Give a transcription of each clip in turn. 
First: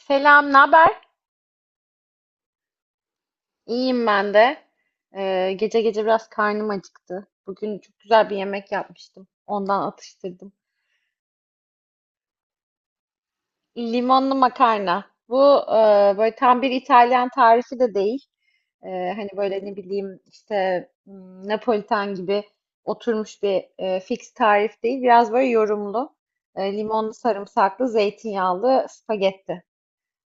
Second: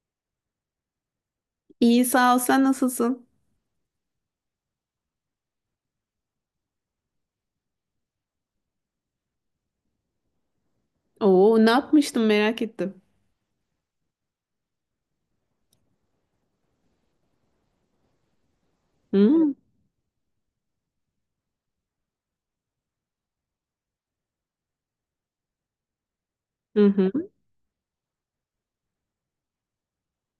Selam, ne haber? İyi sağ ol. Sen nasılsın? İyiyim ben de. Gece gece biraz karnım acıktı. Bugün çok güzel bir yemek yapmıştım. Ondan atıştırdım. Oo, ne yapmıştım merak ettim. Limonlu makarna. Böyle tam bir İtalyan tarifi de değil. Ee, Hani Hmm. böyle ne bileyim işte, Napolitan gibi oturmuş bir fix tarif değil. Biraz böyle yorumlu. Hı hı. Limonlu, sarımsaklı, zeytinyağlı spagetti.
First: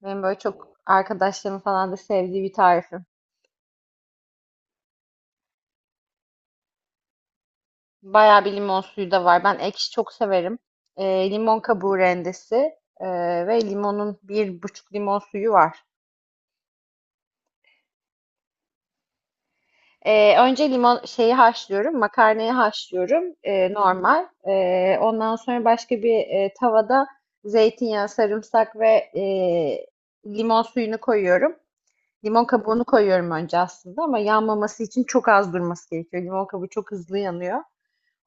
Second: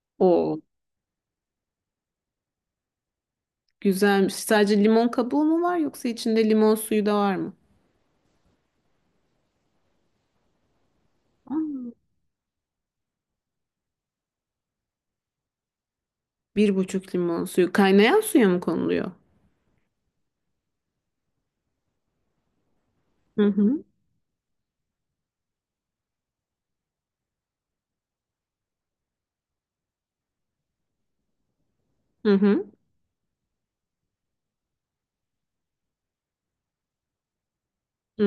Benim böyle Oo, çok arkadaşlarım falan da sevdiği bir tarifim. güzelmiş. Sadece limon kabuğu mu var yoksa içinde limon suyu da var mı? Bayağı bir limon suyu da var. Ben ekşi çok severim. Limon Aa. kabuğu rendesi ve limonun bir buçuk limon suyu var. Bir buçuk limon suyu. Kaynayan suya mı konuluyor? Önce limon şeyi haşlıyorum, makarnayı haşlıyorum Hı hı. normal. Ondan sonra başka bir tavada zeytinyağı, sarımsak ve limon suyunu koyuyorum. Hı Limon hı. kabuğunu koyuyorum önce aslında ama yanmaması için çok az durması gerekiyor. Limon kabuğu çok hızlı yanıyor.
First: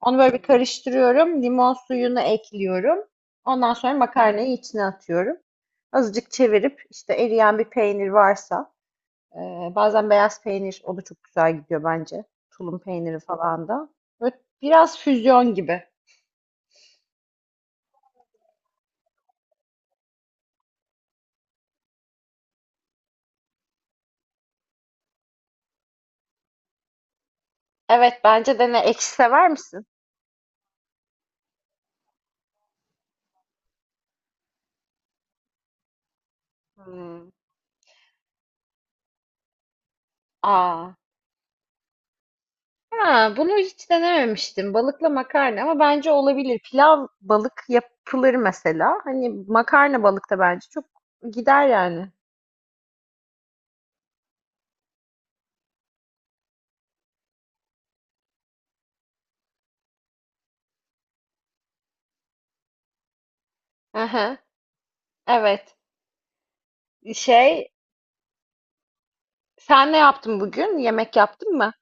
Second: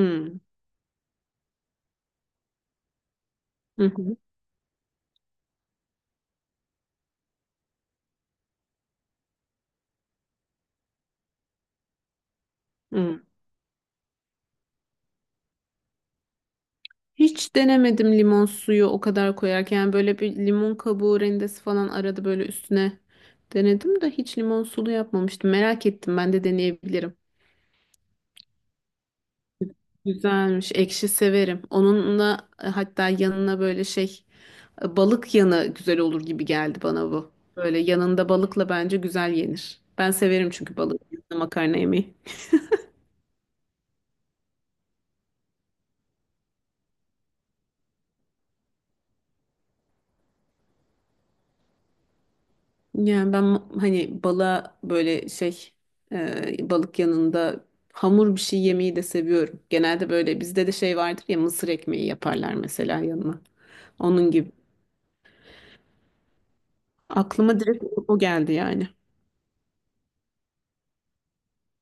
Onu böyle bir karıştırıyorum. Limon suyunu ekliyorum. Ondan Hı sonra hı. makarnayı içine atıyorum. Azıcık çevirip işte eriyen bir peynir varsa e, bazen beyaz peynir o da çok güzel gidiyor bence. Tulum peyniri Hı. falan da. Böyle biraz füzyon gibi. Hiç denemedim limon suyu o kadar koyarken. Yani böyle bir limon kabuğu rendesi falan arada böyle üstüne denedim de hiç limon sulu yapmamıştım. Merak ettim. Ben de deneyebilirim. Evet bence dene. Ekşi sever misin? Güzelmiş. Ekşi severim. Onunla hatta yanına böyle şey balık yanı güzel olur gibi geldi bana Hmm. bu. Böyle yanında balıkla bence güzel yenir. Ben severim çünkü Aa. balık yanında makarna yemeyi. Ha, bunu hiç denememiştim. Balıkla makarna ama bence olabilir. Pilav balık yapılır mesela. Hani makarna balık da bence çok gider yani. Yani ben hani balığa böyle şey balık yanında hamur bir şey yemeyi de seviyorum. Genelde böyle bizde de şey vardır ya, mısır ekmeği yaparlar mesela yanına. Onun Aha. gibi. Evet. Aklıma Şey, direkt o geldi yani. sen ne yaptın bugün? Yemek yaptın mı?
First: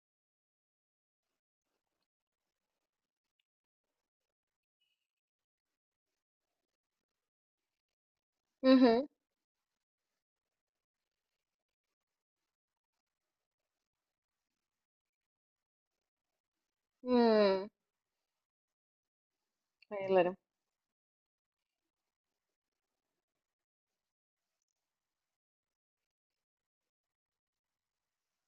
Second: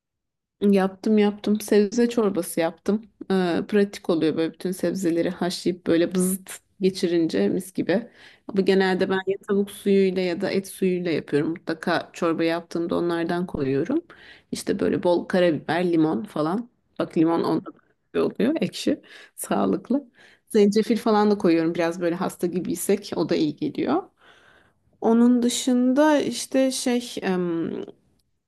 Yaptım yaptım. Sebze çorbası yaptım. Pratik oluyor böyle bütün sebzeleri haşlayıp böyle bızıt geçirince mis gibi. Ama Hı hı. genelde ben ya tavuk suyuyla ya da et suyuyla yapıyorum. Mutlaka çorba yaptığımda onlardan koyuyorum. İşte böyle bol karabiber, limon falan. Bak limon Hmm. onda da oluyor ekşi, sağlıklı. Sayılırım. Zencefil falan da koyuyorum biraz böyle hasta gibiysek o da iyi geliyor. Onun dışında işte şey,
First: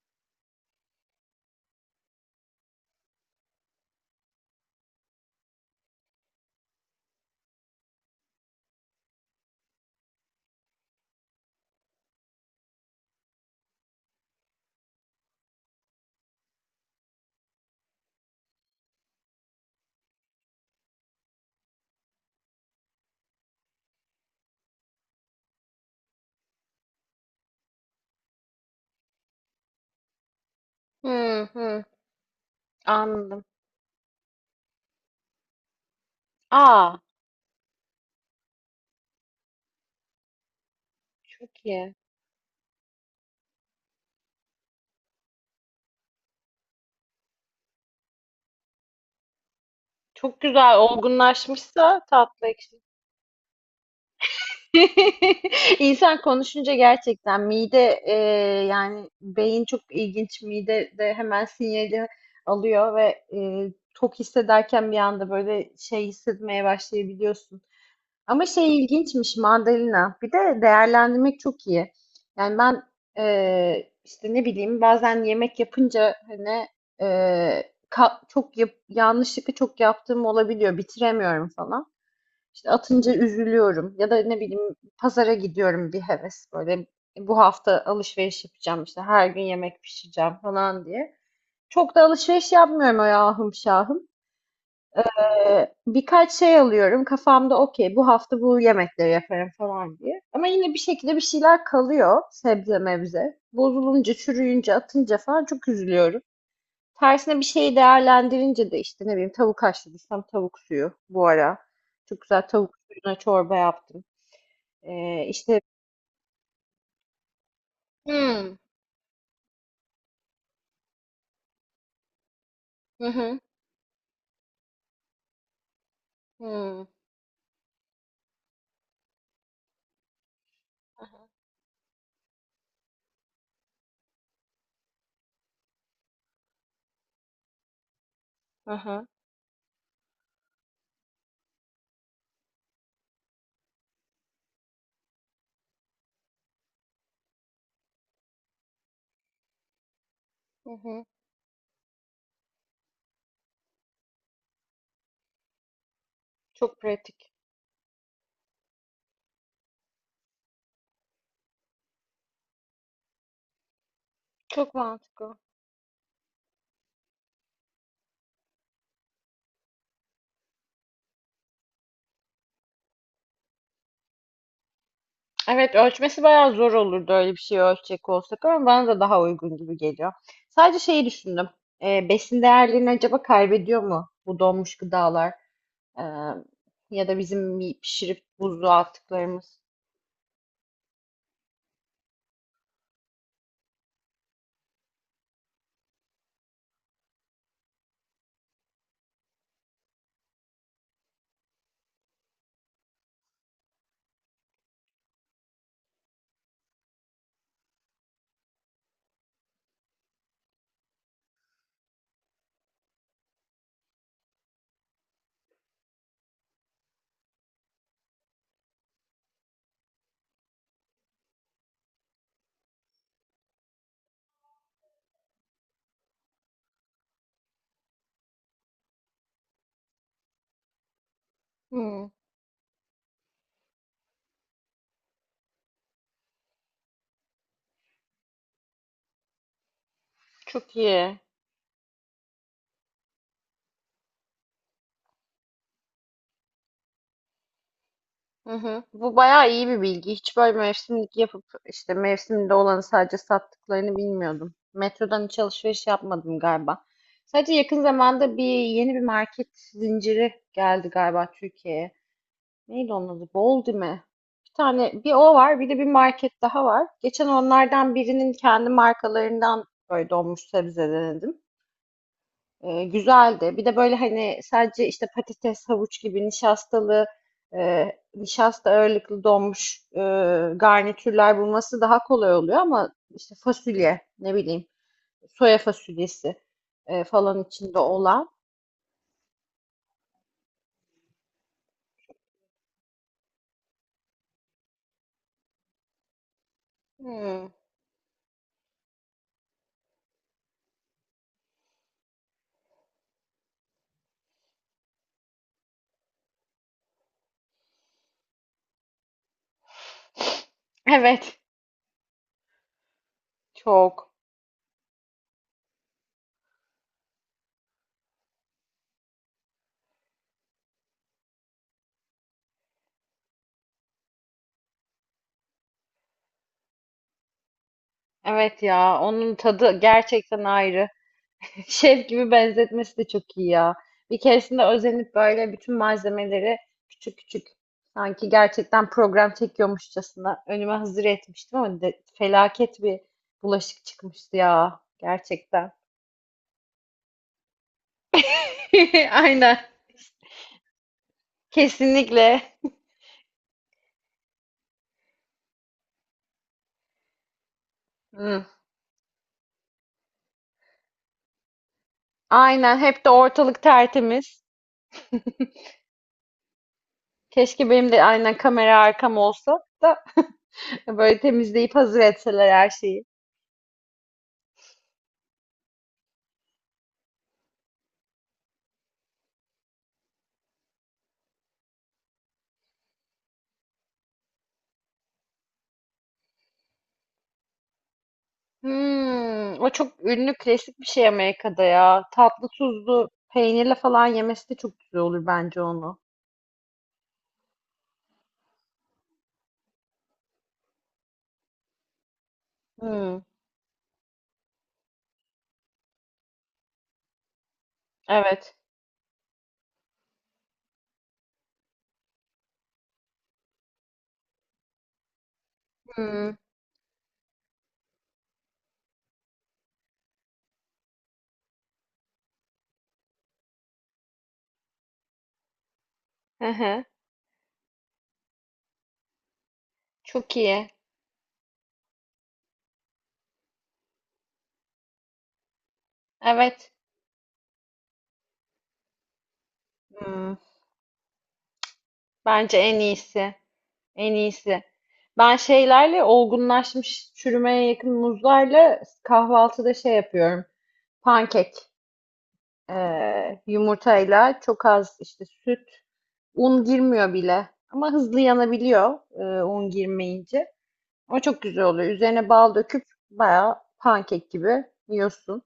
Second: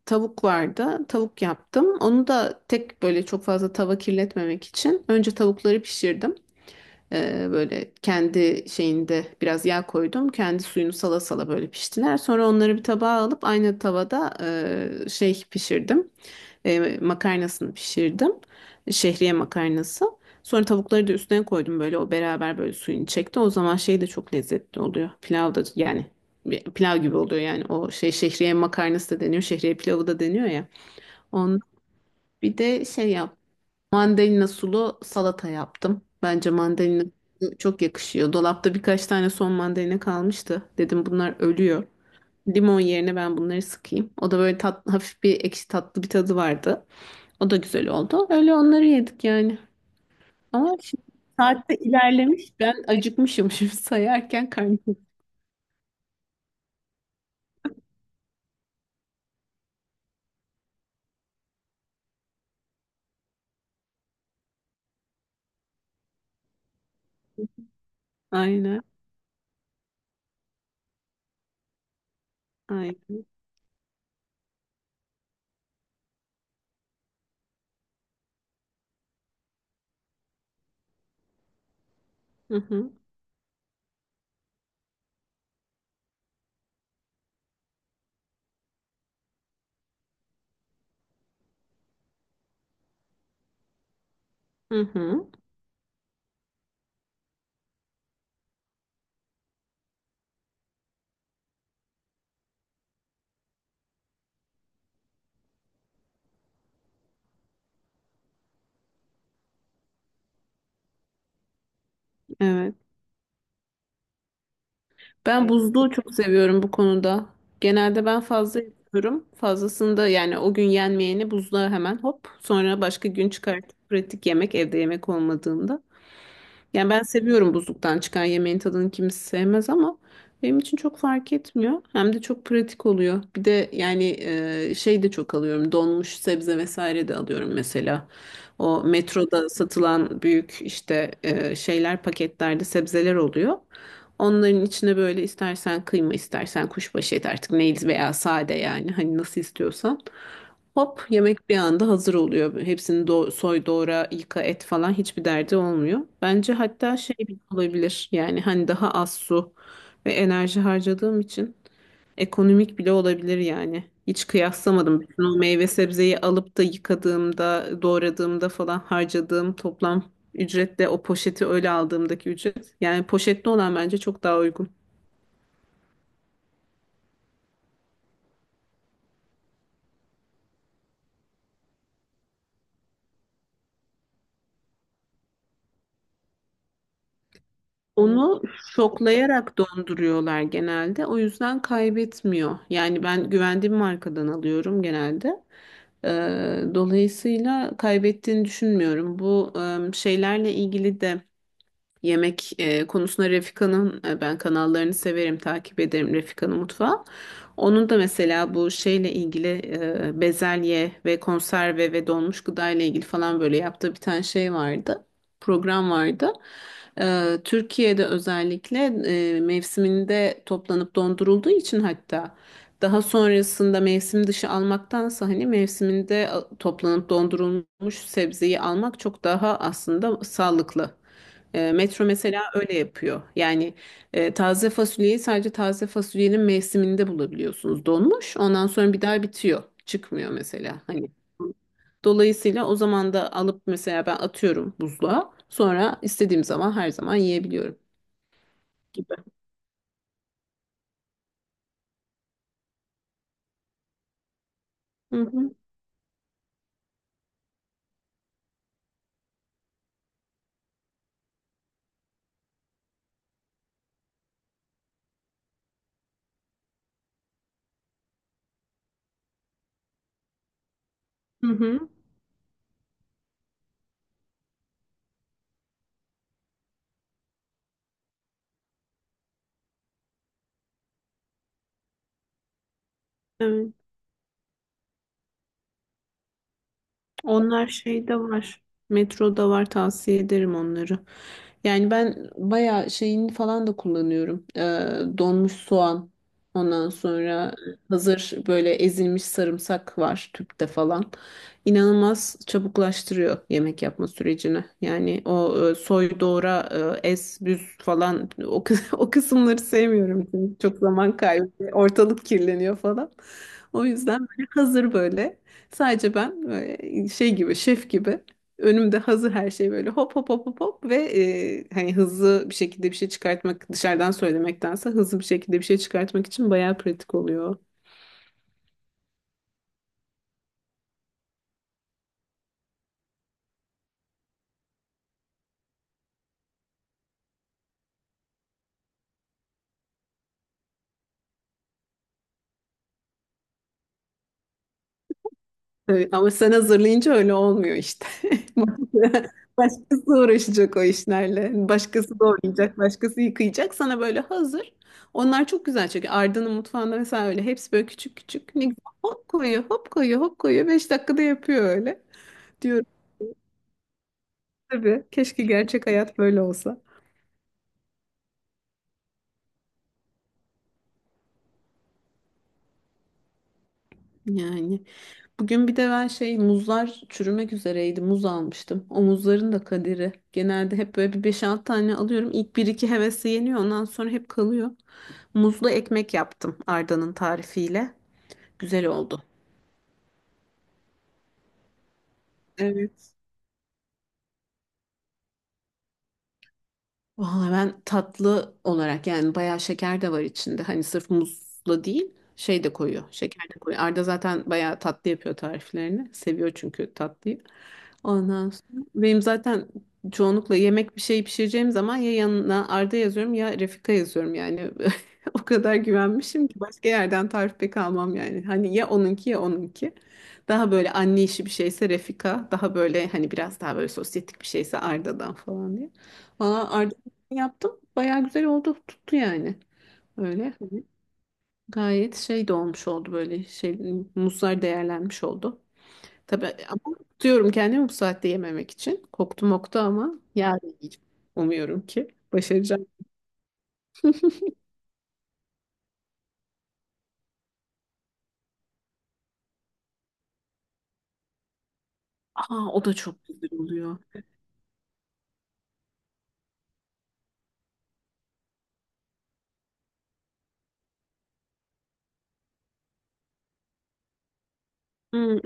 tavuk vardı. Tavuk yaptım. Onu da tek böyle çok fazla tava kirletmemek için önce tavukları pişirdim. Böyle kendi şeyinde biraz yağ koydum. Kendi suyunu sala sala böyle piştiler. Sonra onları bir tabağa alıp aynı tavada şey pişirdim. Makarnasını pişirdim. Şehriye makarnası. Sonra tavukları da üstüne koydum böyle o beraber böyle suyunu çekti. O zaman şey de çok lezzetli oluyor. Pilav da yani bir pilav gibi oluyor yani, o şey şehriye makarnası da deniyor, şehriye pilavı da deniyor ya. Hı On. hı. Bir de şey yap. Anladım. Mandalina sulu salata yaptım. Bence Aa, mandalina çok yakışıyor. Dolapta birkaç tane son mandalina kalmıştı. Dedim bunlar çok ölüyor. iyi. Limon yerine ben bunları sıkayım. O da böyle tat, hafif bir ekşi tatlı bir tadı vardı. O da güzel oldu. Öyle onları yedik yani. Çok Ama güzel. şimdi saatte Olgunlaşmışsa tatlı ilerlemiş. ekşi. Ben acıkmışım şimdi sayarken karnım. İnsan konuşunca gerçekten mide, yani beyin çok ilginç. Mide de hemen sinyali alıyor ve tok hissederken bir anda böyle şey hissetmeye başlayabiliyorsun. Ama Aynen. şey ilginçmiş mandalina. Bir de değerlendirmek çok iyi. Yani ben Aynen. İşte ne bileyim bazen yemek yapınca hani yanlışlıkla çok yaptığım olabiliyor. Bitiremiyorum falan. Hı İşte hı. atınca üzülüyorum. Ya da ne bileyim pazara gidiyorum bir heves böyle "E, bu hafta alışveriş yapacağım işte her gün yemek pişireceğim falan diye. Çok da alışveriş yapmıyorum o ahım şahım. Hı hı. Birkaç şey alıyorum kafamda okey bu hafta bu yemekleri yaparım falan diye. Ama yine bir şekilde bir şeyler kalıyor sebze mevze. Bozulunca, çürüyünce, atınca falan çok üzülüyorum. Tersine bir şeyi değerlendirince de işte ne bileyim tavuk haşladıysam tavuk suyu bu ara. Çok güzel tavuk Evet. suyuna çorba yaptım. Ee, Ben işte buzluğu çok seviyorum bu konuda. Genelde ben Hmm, fazla yapıyorum. Fazlasında yani o gün yenmeyeni buzluğa hemen hop, sonra hı başka gün hı, çıkartıp pratik yemek, evde yemek olmadığında. hı, Yani ben seviyorum, buzluktan çıkan yemeğin tadını kimse sevmez ama benim için çok fark etmiyor. Hem de çok pratik oluyor. Bir de yani şey de çok alıyorum. Donmuş sebze vesaire de alıyorum mesela. O aha, metroda satılan büyük işte şeyler, paketlerde sebzeler oluyor. Onların içine böyle istersen kıyma, istersen kuşbaşı et, artık neydi veya sade, yani hani nasıl istiyorsan. hı hı. Hop, yemek bir anda hazır oluyor. Hepsini soy, doğra, yıka, et falan hiçbir derdi olmuyor. Bence Çok hatta şey pratik. bile olabilir. Yani hani daha az su ve enerji harcadığım için ekonomik bile olabilir yani. Hiç Çok kıyaslamadım. Bütün mantıklı. o meyve sebzeyi alıp da yıkadığımda, doğradığımda falan harcadığım toplam ücretle o poşeti öyle aldığımdaki ücret. Yani poşetli olan bence çok daha uygun. Evet ölçmesi bayağı zor olurdu öyle bir şey ölçecek olsak ama bana da daha uygun gibi geliyor. Sadece şeyi düşündüm. E, besin değerlerini acaba kaybediyor mu bu donmuş gıdalar? E, Ya da bizim bir pişirip Onu buzluğa şoklayarak attıklarımız. donduruyorlar genelde. O yüzden kaybetmiyor. Yani ben güvendiğim markadan alıyorum genelde. Dolayısıyla kaybettiğini düşünmüyorum. Bu şeylerle ilgili de yemek konusunda Refika'nın ben kanallarını severim, takip ederim Refika'nın mutfağı. Onun da mesela bu şeyle ilgili bezelye ve konserve ve donmuş gıda ile ilgili falan böyle yaptığı bir tane şey vardı. Program vardı. Türkiye'de özellikle mevsiminde toplanıp dondurulduğu için, hatta daha sonrasında mevsim dışı almaktansa hani mevsiminde toplanıp dondurulmuş sebzeyi almak çok daha aslında sağlıklı. Metro Hmm, mesela öyle yapıyor. Yani taze fasulyeyi sadece taze fasulyenin mevsiminde bulabiliyorsunuz. Donmuş, ondan sonra bir daha bitiyor. Çıkmıyor çok mesela. Hani iyi. dolayısıyla o zaman da alıp mesela ben atıyorum buzluğa. Sonra istediğim zaman her zaman yiyebiliyorum Hı hı. gibi. Bu bayağı iyi bir bilgi. Hiç böyle mevsimlik yapıp işte mevsimde olanı sadece sattıklarını bilmiyordum. Hı Metrodan hiç hı. alışveriş yapmadım galiba. Sadece yakın zamanda bir yeni bir market zinciri geldi galiba Türkiye'ye. Neydi onun adı? Boldime. Bir tane bir o var, bir de bir market daha var. Geçen onlardan birinin kendi markalarından böyle donmuş sebze denedim. Hı hı. Güzeldi. Bir de böyle hani sadece işte patates, havuç gibi nişastalı, e, nişasta ağırlıklı donmuş garnitürler bulması daha kolay oluyor ama işte Evet. fasulye, ne bileyim, soya fasulyesi falan Onlar içinde şeyde olan. var. Metroda var, tavsiye ederim onları. Yani ben bayağı şeyini falan da kullanıyorum. Donmuş soğan. Ondan Hmm. sonra hazır böyle ezilmiş sarımsak var tüpte falan. İnanılmaz çabuklaştırıyor yemek yapma sürecini. Yani o soy doğra ez büz falan, o, o kısımları sevmiyorum. Çünkü çok zaman Evet, kaybı, ortalık kirleniyor falan. O çok. yüzden böyle hazır böyle. Sadece ben böyle şey gibi, şef gibi, önümde hazır her şey böyle hop hop hop hop hop ve hani hızlı bir şekilde bir şey çıkartmak, dışarıdan söylemektense hızlı bir şekilde bir şey çıkartmak için bayağı pratik oluyor. Evet ya onun tadı gerçekten ayrı. Şef gibi benzetmesi de çok iyi ya. Bir keresinde özenip böyle bütün malzemeleri küçük küçük sanki gerçekten program çekiyormuşçasına önüme hazır etmiştim ama felaket bir bulaşık çıkmıştı ya gerçekten. Evet, ama sen hazırlayınca öyle olmuyor işte. Aynen. Başkası uğraşacak o işlerle. Başkası Kesinlikle. doğrayacak, başkası yıkayacak. Sana böyle hazır. Onlar çok güzel çünkü Arda'nın mutfağında mesela öyle hepsi böyle küçük Hı. küçük. Ne güzel. Hop koyuyor, hop koyuyor, hop koyuyor. 5 dakikada yapıyor öyle. Aynen Diyorum hep de ortalık tertemiz. tabii. Keşke gerçek hayat böyle olsa. Keşke benim de aynen kamera arkam olsa da böyle temizleyip hazır etseler her şeyi. Yani bugün bir de ben şey, muzlar çürümek üzereydi. Muz almıştım. O muzların da kaderi. Genelde hep böyle bir beş 6 tane alıyorum. İlk bir iki hevesi yeniyor. Ondan sonra hep kalıyor. Muzlu ekmek yaptım Arda'nın tarifiyle. Güzel oldu. Hmm, o çok ünlü klasik bir şey Amerika'da ya. Tatlı tuzlu Evet. peynirle falan yemesi de çok güzel olur bence onu. Vallahi ben tatlı olarak yani bayağı şeker de var içinde. Hani sırf muzla değil, şey de koyuyor. Hmm, Şeker de koyuyor. Arda zaten bayağı tatlı yapıyor tariflerini. Seviyor çünkü tatlıyı. Ondan evet. sonra benim zaten çoğunlukla yemek, bir şey pişireceğim zaman ya yanına Arda yazıyorum ya Refika yazıyorum yani. O kadar Hmm, güvenmişim ki başka yerden tarif pek almam yani. Hani ya onunki ya onunki. Daha böyle anne işi bir şeyse Refika. Daha böyle hani biraz daha böyle sosyetik bir şeyse Arda'dan falan diye. hı Valla hı. yaptım. Bayağı güzel oldu. Tuttu yani. Çok Öyle. iyi. Hani gayet şey de olmuş oldu, böyle şey, muzlar değerlenmiş oldu. Tabii Evet. ama tutuyorum kendimi bu saatte yememek için. Koptu moktu ama Hmm, yarın yiyeceğim. Umuyorum ki bence en başaracağım. iyisi. En iyisi. Ben şeylerle olgunlaşmış çürümeye yakın muzlarla kahvaltıda şey yapıyorum. Pankek. Aa, o da çok güzel oluyor. Yumurtayla çok az işte süt. Un girmiyor bile. Ama hızlı yanabiliyor, un girmeyince. O çok güzel oluyor. Üzerine bal döküp bayağı pankek gibi Hmm, yiyorsun.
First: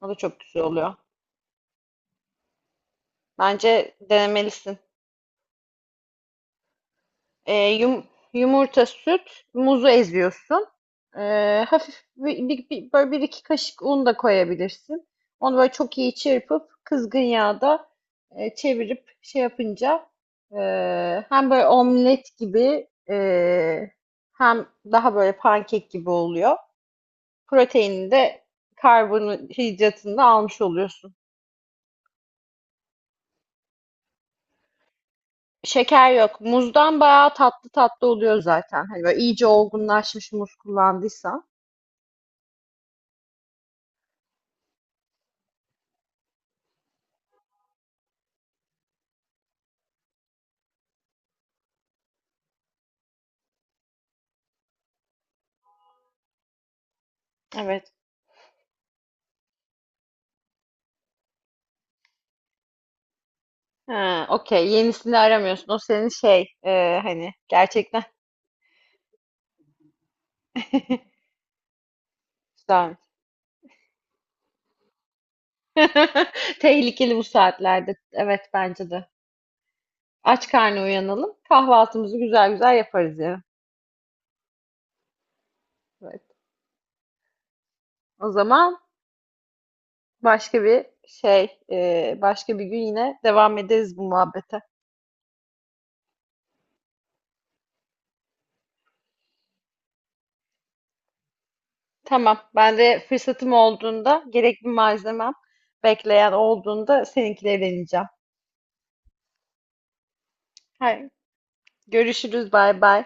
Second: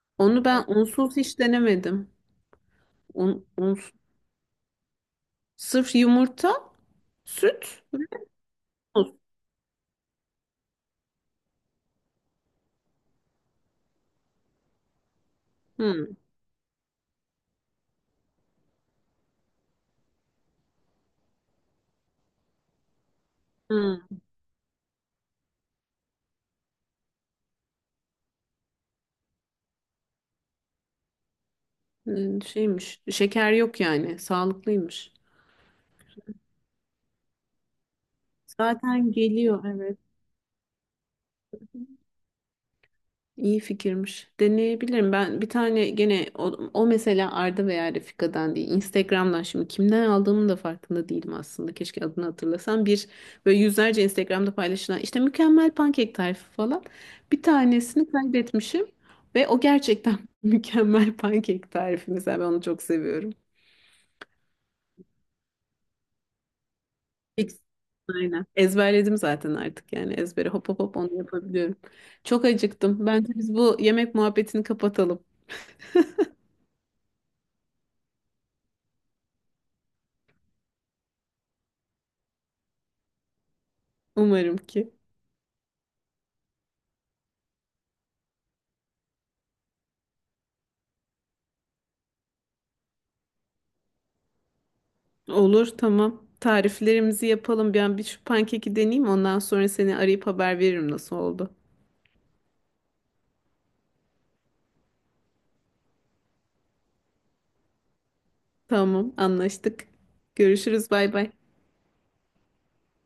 O da çok onu güzel ben oluyor. unsuz hiç denemedim. Un, unsuz. Bence denemelisin. Sırf yumurta, Ee, süt ve yum- Yumurta, muz. süt, muzu eziyorsun. Hafif böyle bir iki kaşık un da koyabilirsin. Onu böyle çok Hmm. iyi çırpıp kızgın yağda çevirip şey yapınca e, hem böyle omlet gibi, Hmm. hem daha böyle pankek gibi oluyor. Proteinini de karbonhidratını da almış oluyorsun. Hmm, şeymiş. Şeker yok yani. Sağlıklıymış. Şeker yok. Muzdan bayağı tatlı tatlı oluyor zaten. Hani Zaten böyle iyice geliyor, evet. olgunlaşmış muz kullandıysan. İyi fikirmiş. Deneyebilirim. Ben bir tane gene o, o mesela Arda veya Refika'dan değil. Instagram'dan, şimdi kimden aldığımın da farkında değilim aslında. Keşke adını hatırlasam. Bir böyle yüzlerce Instagram'da paylaşılan işte mükemmel pankek tarifi falan. Bir Evet. tanesini kaybetmişim ve o gerçekten mükemmel pankek tarifi. Mesela ben onu çok seviyorum. Ha, okey. Yenisini aramıyorsun. O senin şey, hani Fix. gerçekten Aynen. Ezberledim zaten artık yani, ezbere hop hop hop onu yapabiliyorum. Çok güzel. acıktım. Bence biz bu yemek muhabbetini kapatalım. Tehlikeli bu saatlerde. Evet bence de. Aç karnı uyanalım. Kahvaltımızı güzel güzel yaparız yani. Umarım ki. Evet. O zaman başka bir şey, başka bir gün yine devam ederiz bu muhabbete. Olur, tamam. Tariflerimizi yapalım. Ben bir şu pankeki deneyeyim. Ondan sonra seni arayıp haber veririm nasıl oldu. Tamam. Ben de fırsatım olduğunda, gerekli malzemem bekleyen olduğunda seninkileri deneyeceğim. Tamam, anlaştık. Görüşürüz, Hayır. bay bay. Görüşürüz. Bay bay.